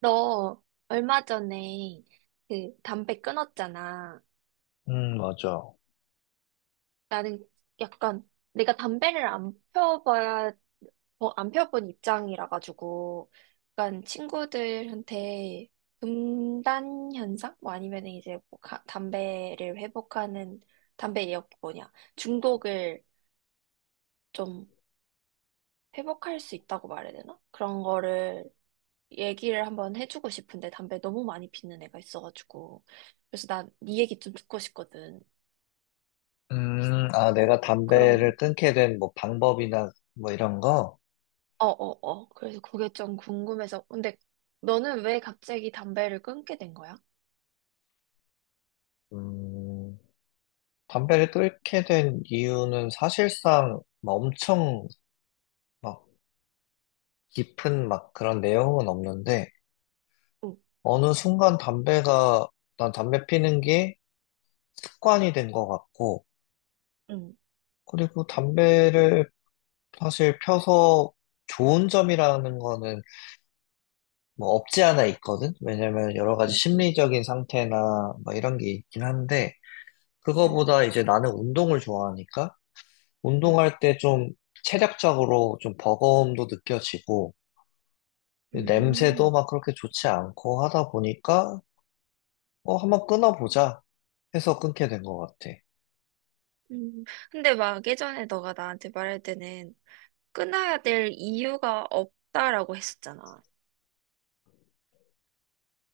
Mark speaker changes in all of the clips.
Speaker 1: 너 얼마 전에 그 담배 끊었잖아.
Speaker 2: 맞아.
Speaker 1: 나는 약간 내가 담배를 안 펴봐야, 어, 안 펴본 입장이라 가지고 약간 친구들한테 금단 현상? 뭐 아니면 이제 뭐 담배를 회복하는 담배 역 뭐냐 중독을 좀 회복할 수 있다고 말해야 되나? 그런 거를 얘기를 한번 해주고 싶은데 담배 너무 많이 피는 애가 있어가지고. 그래서 난 네 얘기 좀 듣고 싶거든.
Speaker 2: 아, 내가
Speaker 1: 그런,
Speaker 2: 담배를 끊게 된 뭐 방법이나 뭐 이런 거,
Speaker 1: 어어어 그래서 그게 좀 궁금해서. 근데 너는 왜 갑자기 담배를 끊게 된 거야?
Speaker 2: 음, 담배를 끊게 된 이유는 사실상 막 엄청 막 깊은 막 그런 내용은 없는데,
Speaker 1: 응,
Speaker 2: 어느 순간 담배가, 난 담배 피는 게 습관이 된 것 같고,
Speaker 1: 응,
Speaker 2: 그리고 담배를 사실 펴서 좋은 점이라는 거는 뭐 없지 않아 있거든? 왜냐면 여러 가지
Speaker 1: 응, 응,
Speaker 2: 심리적인 상태나 뭐 이런 게 있긴 한데,
Speaker 1: 응,
Speaker 2: 그거보다 이제 나는 운동을 좋아하니까
Speaker 1: 응.
Speaker 2: 운동할 때 좀 체력적으로 좀 버거움도 느껴지고 냄새도
Speaker 1: 음,
Speaker 2: 막 그렇게 좋지 않고 하다 보니까 어, 한번 끊어보자 해서 끊게 된 것 같아.
Speaker 1: 음. 근데 막 예전에 너가 나한테 말할 때는 끊어야 될 이유가 없다라고 했었잖아.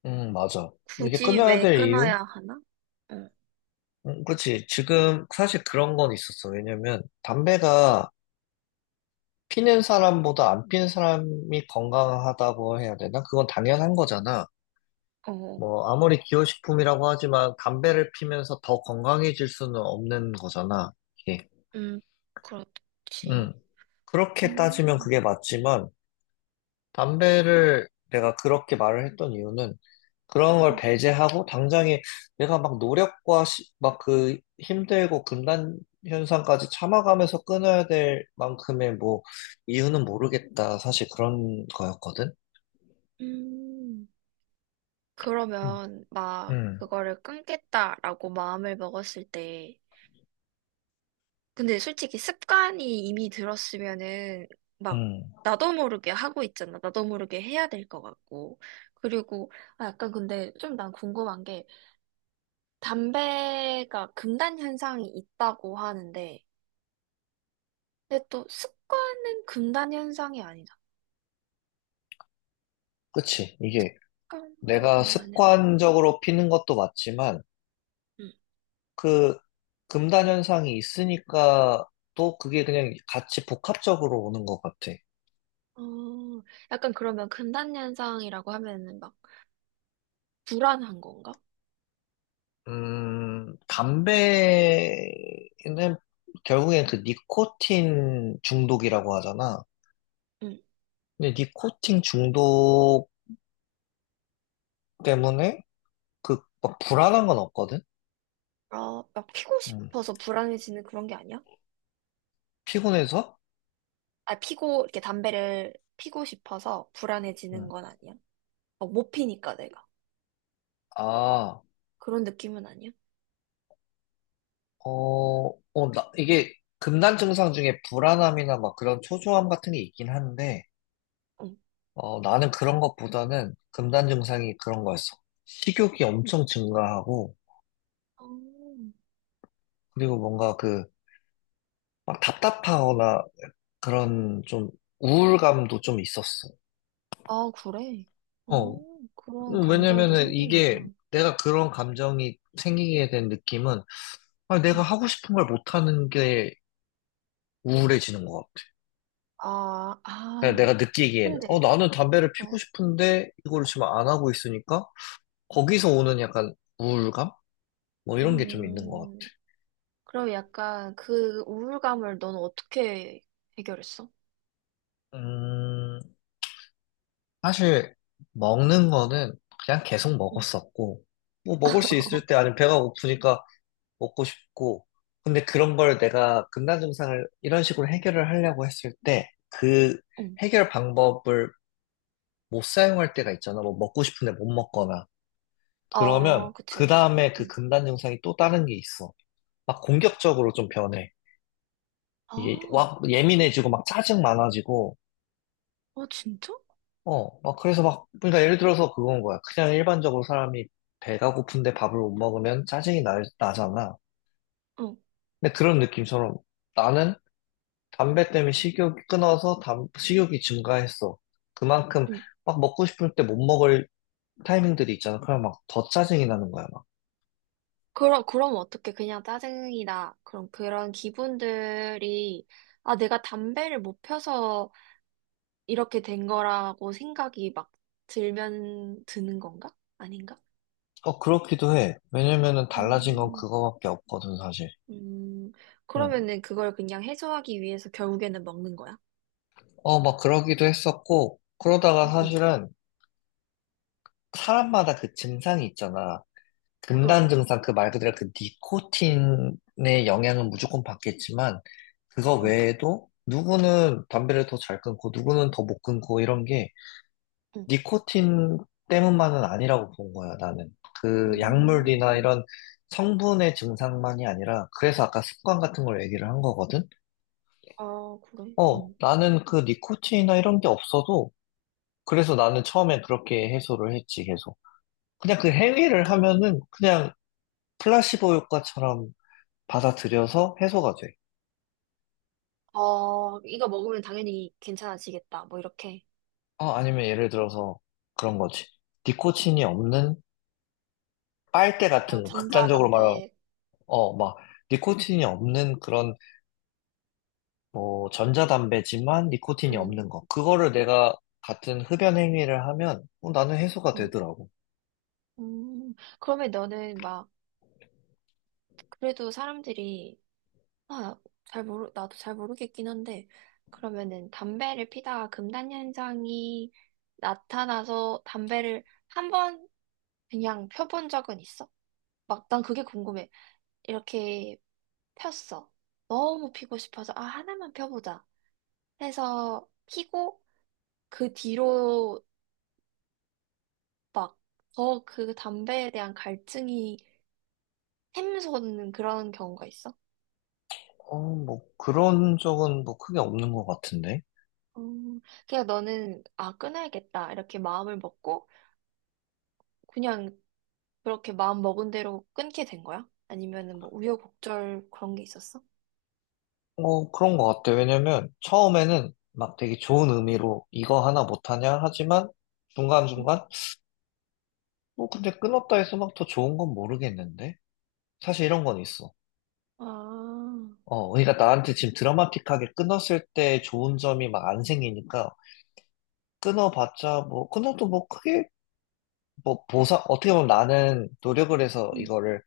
Speaker 2: 맞아. 이게
Speaker 1: 굳이
Speaker 2: 끊어야
Speaker 1: 왜
Speaker 2: 될 이유?
Speaker 1: 끊어야 하나? 응.
Speaker 2: 그렇지. 지금 사실 그런 건 있었어. 왜냐면 담배가 피는 사람보다 안 피는 사람이 건강하다고 해야 되나? 그건 당연한 거잖아.
Speaker 1: 어,
Speaker 2: 뭐, 아무리 기호식품이라고 하지만 담배를 피면서 더 건강해질 수는 없는 거잖아, 이게.
Speaker 1: 음, 그렇지.
Speaker 2: 음. 그렇게 따지면
Speaker 1: 음,
Speaker 2: 그게 맞지만, 담배를 내가 그렇게 말을 했던 이유는 그런 걸
Speaker 1: 음,
Speaker 2: 배제하고 당장에 내가 막 노력과 막 그 힘들고 금단 현상까지 참아가면서 끊어야 될 만큼의 뭐 이유는 모르겠다. 사실 그런 거였거든.
Speaker 1: 음.
Speaker 2: 음.
Speaker 1: 그러면 막
Speaker 2: 음.
Speaker 1: 그거를 끊겠다라고 마음을 먹었을 때, 근데 솔직히 습관이 이미 들었으면은 막
Speaker 2: 음.
Speaker 1: 나도 모르게 하고 있잖아. 나도 모르게 해야 될 것 같고. 그리고 아, 약간 근데 좀 난 궁금한 게, 담배가 금단 현상이 있다고 하는데, 근데 또 습관은 금단 현상이 아니다.
Speaker 2: 그치. 이게
Speaker 1: 습관과
Speaker 2: 내가
Speaker 1: 금단 현상.
Speaker 2: 습관적으로 피는 것도 맞지만 그 금단 현상이 있으니까 또 그게 그냥 같이 복합적으로 오는 것 같아.
Speaker 1: 어, 약간 그러면 금단현상이라고 하면은 막 불안한 건가?
Speaker 2: 담배는 결국엔 그 니코틴 중독이라고 하잖아.
Speaker 1: 응.
Speaker 2: 근데 니코틴 중독 때문에 그 막 불안한 건 없거든?
Speaker 1: 어, 막 피고
Speaker 2: 음,
Speaker 1: 싶어서 불안해지는 그런 게 아니야?
Speaker 2: 피곤해서?
Speaker 1: 아, 피고, 이렇게 담배를 피고 싶어서
Speaker 2: 음,
Speaker 1: 불안해지는 건 아니야? 어, 못 피니까 내가.
Speaker 2: 아,
Speaker 1: 그런 느낌은 아니야?
Speaker 2: 어, 나, 이게 금단 증상 중에 불안함이나 막 그런 초조함 같은 게 있긴 한데,
Speaker 1: 응.
Speaker 2: 어, 나는 그런 것보다는 금단 증상이 그런 거였어. 식욕이 엄청 증가하고,
Speaker 1: 어,
Speaker 2: 그리고 뭔가 그, 막 답답하거나 그런 좀 우울감도 좀 있었어.
Speaker 1: 아, 그래. 어,
Speaker 2: 어,
Speaker 1: 그런 감정도
Speaker 2: 왜냐면은 이게
Speaker 1: 생기는구나.
Speaker 2: 내가 그런 감정이 생기게 된 느낌은, 아, 내가
Speaker 1: 응.
Speaker 2: 하고 싶은 걸 못하는 게 우울해지는 것 같아.
Speaker 1: 아,
Speaker 2: 그냥 내가
Speaker 1: 아.
Speaker 2: 느끼기에는, 어,
Speaker 1: 근데,
Speaker 2: 나는 담배를 피우고
Speaker 1: 어,
Speaker 2: 싶은데 이걸 지금 안 하고 있으니까, 거기서 오는 약간 우울감? 뭐 이런 게 좀 있는 것
Speaker 1: 음, 그럼 약간 그 우울감을 넌 어떻게 해결했어?
Speaker 2: 같아. 사실 먹는 거는 그냥 계속 먹었었고 뭐 먹을 수
Speaker 1: 어,
Speaker 2: 있을 때 아니면 배가 고프니까 먹고 싶고 근데 그런 걸 내가 금단 증상을 이런 식으로 해결을 하려고 했을 때 그
Speaker 1: 응.
Speaker 2: 해결 방법을 못 사용할 때가 있잖아 뭐 먹고 싶은데 못 먹거나 그러면
Speaker 1: 어, 그치,
Speaker 2: 그
Speaker 1: 그치.
Speaker 2: 다음에 그
Speaker 1: 응.
Speaker 2: 금단 증상이 또 다른 게 있어 막 공격적으로 좀 변해
Speaker 1: 아,
Speaker 2: 이게
Speaker 1: 어,
Speaker 2: 막 예민해지고 막 짜증 많아지고
Speaker 1: 진짜?
Speaker 2: 어, 막 그래서 막, 그러니까 예를 들어서 그건 거야. 그냥 일반적으로 사람이 배가 고픈데 밥을 못 먹으면 짜증이 나잖아.
Speaker 1: 응.
Speaker 2: 근데 그런 느낌처럼 나는 담배 때문에 식욕이 끊어서 식욕이 증가했어. 그만큼
Speaker 1: 응.
Speaker 2: 막 먹고 싶을 때 못 먹을 타이밍들이 있잖아. 그럼 막 더 짜증이 나는 거야, 막.
Speaker 1: 그럼 어떻게 그냥 짜증이나 그런, 그런 기분들이, 아, 내가 담배를 못 펴서 이렇게 된 거라고 생각이 막 들면 드는 건가? 아닌가?
Speaker 2: 어, 그렇기도 해. 왜냐면은 달라진 건
Speaker 1: 음,
Speaker 2: 그거밖에 없거든, 사실.
Speaker 1: 음,
Speaker 2: 응.
Speaker 1: 그러면은 그걸 그냥 해소하기 위해서 결국에는 먹는 거야?
Speaker 2: 어, 막 그러기도 했었고, 그러다가
Speaker 1: 응, 응,
Speaker 2: 사실은 사람마다 그 증상이 있잖아. 금단
Speaker 1: 응,
Speaker 2: 증상 그 말 그대로 그 니코틴의 영향은 무조건 받겠지만 그거
Speaker 1: 응,
Speaker 2: 외에도 누구는 담배를 더 잘 끊고 누구는 더 못 끊고 이런 게
Speaker 1: 응.
Speaker 2: 니코틴 때문만은 아니라고 본 거야 나는 그 약물이나
Speaker 1: 음,
Speaker 2: 이런 성분의 증상만이 아니라 그래서 아까 습관 같은 걸 얘기를 한 거거든
Speaker 1: 아, 그래?
Speaker 2: 어 나는 그 니코틴이나 이런 게 없어도 그래서 나는 처음에 그렇게 해소를 했지 계속 그냥 그 행위를
Speaker 1: 응.
Speaker 2: 하면은 그냥 플라시보 효과처럼 받아들여서 해소가 돼.
Speaker 1: 어, 이거 먹으면 당연히 괜찮아지겠다, 뭐 이렇게.
Speaker 2: 어, 아니면 예를 들어서 그런 거지. 니코틴이 없는 빨대
Speaker 1: 아,
Speaker 2: 같은 거, 극단적으로 말하면,
Speaker 1: 전자담배.
Speaker 2: 어, 막, 니코틴이 없는 그런, 뭐, 전자담배지만 니코틴이
Speaker 1: 음,
Speaker 2: 없는 거. 그거를 내가 같은 흡연 행위를 하면, 어, 나는 해소가
Speaker 1: 음,
Speaker 2: 되더라고.
Speaker 1: 음. 그러면 너는 막 그래도 사람들이, 아, 잘 모르 나도 잘 모르겠긴 한데, 그러면은 담배를 피다가 금단 현상이 나타나서 담배를 한 번 그냥 펴본 적은 있어? 막 난 그게 궁금해. 이렇게 폈어. 너무 피고 싶어서, 아, 하나만 펴보자, 해서 피고, 그 뒤로 막, 더 그 담배에 대한 갈증이 샘솟는 그런 경우가 있어?
Speaker 2: 어, 뭐, 그런 적은 뭐 크게 없는 것 같은데.
Speaker 1: 음, 그냥 너는, 아, 끊어야겠다, 이렇게 마음을 먹고, 그냥 그렇게 마음 먹은 대로 끊게 된 거야? 아니면은 뭐 우여곡절 그런 게 있었어?
Speaker 2: 어, 그런 것 같아. 왜냐면, 처음에는 막 되게 좋은 의미로 이거 하나 못하냐? 하지만,
Speaker 1: 응?
Speaker 2: 중간중간, 뭐 근데 끊었다 해서 막 더 좋은 건 모르겠는데? 사실 이런 건 있어.
Speaker 1: 아,
Speaker 2: 어, 그러니까 나한테 지금 드라마틱하게 끊었을 때 좋은 점이 막 안 생기니까 끊어봤자 뭐 끊어도 뭐 크게 뭐 보상 어떻게 보면 나는 노력을 해서
Speaker 1: 응,
Speaker 2: 이거를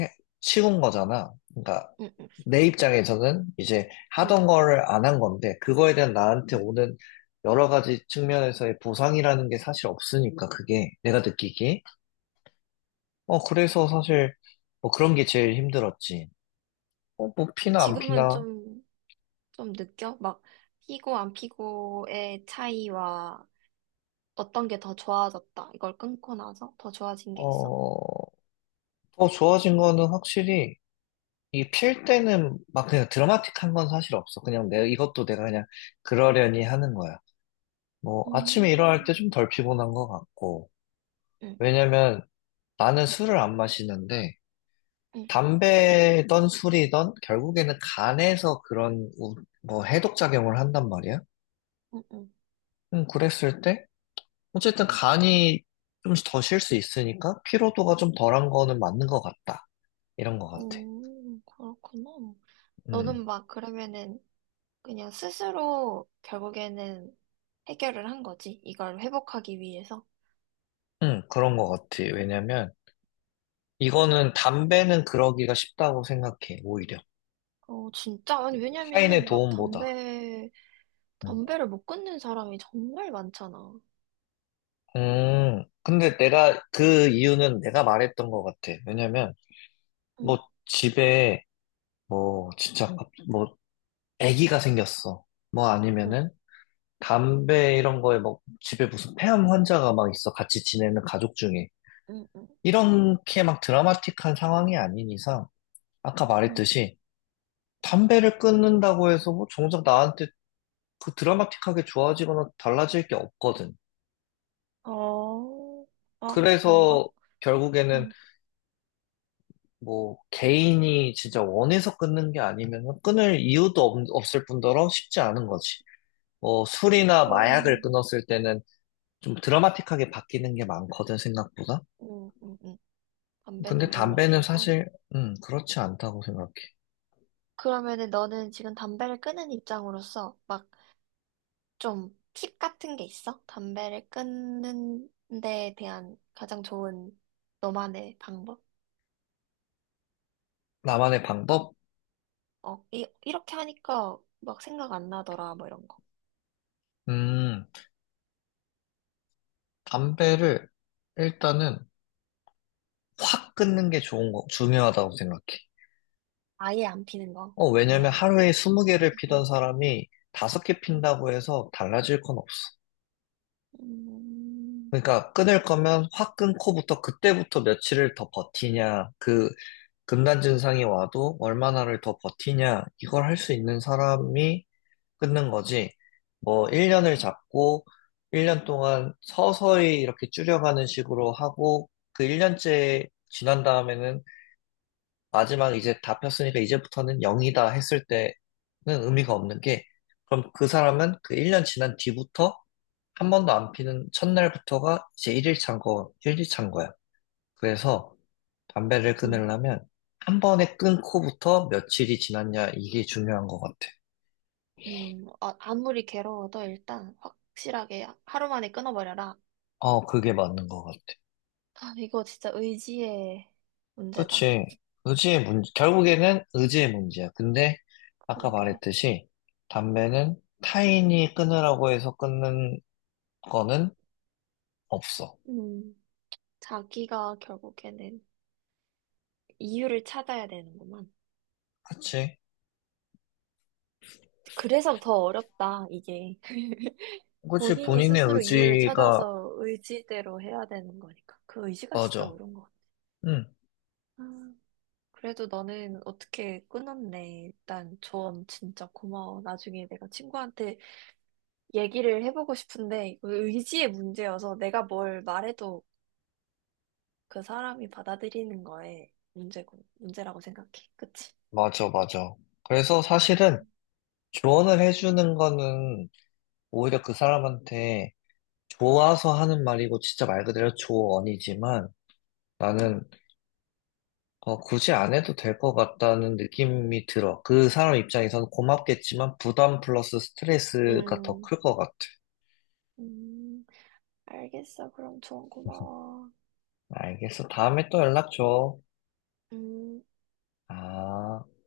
Speaker 2: 해, 치운 거잖아. 그러니까
Speaker 1: 응, 응,
Speaker 2: 내 입장에서는 이제
Speaker 1: 응.
Speaker 2: 하던 거를 안 한 건데 그거에 대한 나한테
Speaker 1: 응.
Speaker 2: 오는 여러 가지 측면에서의 보상이라는 게 사실 없으니까 그게 내가 느끼기에 어 그래서 사실 뭐 그런 게 제일 힘들었지. 어, 뭐 피나 안
Speaker 1: 지금은
Speaker 2: 피나?
Speaker 1: 좀, 좀 느껴? 막, 피고 안 피고의 차이와 어떤 게 더 좋아졌다. 이걸 끊고 나서 더 좋아진 게 있어?
Speaker 2: 어, 더 좋아진 거는 확실히 이 필 때는 막 그냥 드라마틱한 건 사실 없어. 그냥 내 이것도 내가 그냥 그러려니 하는 거야. 뭐 아침에 일어날 때
Speaker 1: 음,
Speaker 2: 좀 덜 피곤한 것 같고
Speaker 1: 응,
Speaker 2: 왜냐면 나는 술을 안 마시는데
Speaker 1: 응,
Speaker 2: 담배든 술이든 결국에는 간에서 그런 뭐 해독 작용을 한단 말이야.
Speaker 1: 응, 응.
Speaker 2: 그랬을 때 어쨌든 간이 좀 더 쉴 수 있으니까 피로도가 좀 덜한 거는 맞는 것 같다. 이런 것 같아.
Speaker 1: 오, 그렇구나.
Speaker 2: 음,
Speaker 1: 너는 막 그러면은 그냥 스스로 결국에는 해결을 한 거지. 이걸 회복하기 위해서.
Speaker 2: 그런 것 같아. 왜냐면, 이거는 담배는 그러기가 쉽다고 생각해, 오히려.
Speaker 1: 어, 진짜? 아니,
Speaker 2: 타인의
Speaker 1: 왜냐면은 막
Speaker 2: 도움보다.
Speaker 1: 담배,
Speaker 2: 음,
Speaker 1: 담배를 못 끊는 사람이 정말 많잖아.
Speaker 2: 근데 내가, 그 이유는 내가 말했던 것 같아. 왜냐면, 뭐,
Speaker 1: 응,
Speaker 2: 집에, 뭐, 진짜, 뭐, 아기가 생겼어. 뭐
Speaker 1: 응,
Speaker 2: 아니면은, 담배 이런 거에 뭐, 집에 무슨 폐암 환자가 막 있어. 같이 지내는 가족 중에.
Speaker 1: 응, 응,
Speaker 2: 이렇게 막 드라마틱한 상황이 아닌 이상, 아까
Speaker 1: 응.
Speaker 2: 말했듯이, 담배를 끊는다고 해서 뭐 정작 나한테 그 드라마틱하게 좋아지거나 달라질 게 없거든.
Speaker 1: 어, 아, 그런가?
Speaker 2: 그래서 결국에는
Speaker 1: 응.
Speaker 2: 뭐 개인이 진짜 원해서 끊는 게 아니면 끊을 이유도 없을 뿐더러 쉽지 않은 거지. 뭐 술이나 마약을
Speaker 1: 그럼,
Speaker 2: 끊었을 때는 좀 드라마틱하게 바뀌는 게 많거든, 생각보다.
Speaker 1: 응, 응, 응. 담배는
Speaker 2: 근데
Speaker 1: 별로
Speaker 2: 담배는
Speaker 1: 없어서.
Speaker 2: 사실, 그렇지 않다고 생각해.
Speaker 1: 그러면은 너는 지금 담배를 끊은 입장으로서 막 좀 팁 같은 게 있어? 담배를 끊는 데 대한 가장 좋은 너만의 방법?
Speaker 2: 나만의 방법?
Speaker 1: 어, 이렇게 하니까 막 생각 안 나더라, 뭐 이런 거.
Speaker 2: 음, 담배를 일단은 확 끊는 게 좋은 거, 중요하다고 생각해.
Speaker 1: 아예 안 피는 거.
Speaker 2: 어, 왜냐면
Speaker 1: 그냥,
Speaker 2: 하루에 20개를 피던
Speaker 1: 우리,
Speaker 2: 사람이 5개 핀다고 해서 달라질 건 없어.
Speaker 1: 음,
Speaker 2: 그러니까 끊을 거면 확 끊고부터 그때부터 며칠을 더 버티냐, 그 금단 증상이 와도 얼마나를 더 버티냐, 이걸 할 수 있는 사람이 끊는 거지. 뭐 1년을 잡고 1년 동안 서서히 이렇게 줄여가는 식으로 하고 그 1년째 지난 다음에는 마지막 이제 다 폈으니까 이제부터는 0이다 했을 때는 의미가 없는 게 그럼 그 사람은 그 1년 지난 뒤부터 한 번도 안 피는 첫날부터가 이제 1일 찬 거, 일 일 찬 거야. 그래서 담배를
Speaker 1: 음,
Speaker 2: 끊으려면 한 번에 끊고부터 며칠이 지났냐 이게 중요한 것 같아.
Speaker 1: 아무리 괴로워도 일단 확실하게 하루 만에 끊어버려라.
Speaker 2: 어, 그게 맞는 것 같아.
Speaker 1: 아, 이거 진짜 의지의 문제다.
Speaker 2: 그치. 의지의 문제, 결국에는 의지의 문제야. 근데 아까
Speaker 1: 그게
Speaker 2: 말했듯이 담배는 타인이 끊으라고 해서 끊는 거는 없어.
Speaker 1: 음, 자기가 결국에는 이유를 찾아야 되는구만.
Speaker 2: 그치.
Speaker 1: 그래서 더 어렵다, 이게.
Speaker 2: 그치,
Speaker 1: 본인이
Speaker 2: 본인의
Speaker 1: 스스로 이유를
Speaker 2: 의지가,
Speaker 1: 찾아서 의지대로 해야 되는 거니까. 그 의지가 진짜
Speaker 2: 맞아.
Speaker 1: 어려운 것 같아.
Speaker 2: 응,
Speaker 1: 아, 그래도 너는 어떻게 끊었네. 일단 조언 진짜 고마워. 나중에 내가 친구한테 얘기를 해보고 싶은데, 이거 의지의 문제여서 내가 뭘 말해도 그 사람이 받아들이는 거에 문제고, 문제라고 생각해. 그치?
Speaker 2: 맞아, 맞아. 그래서 사실은 조언을 해주는 거는 오히려 그 사람한테 좋아서 하는 말이고, 진짜 말 그대로 조언이지만,
Speaker 1: 음,
Speaker 2: 나는, 어, 굳이 안 해도 될 것 같다는 느낌이 들어. 그 사람 입장에서는 고맙겠지만, 부담 플러스 스트레스가 더
Speaker 1: 음,
Speaker 2: 클 것 같아.
Speaker 1: 음, 알겠어. 그럼 조언 고마워.
Speaker 2: 알겠어. 다음에 또 연락 줘.
Speaker 1: 음.
Speaker 2: 아.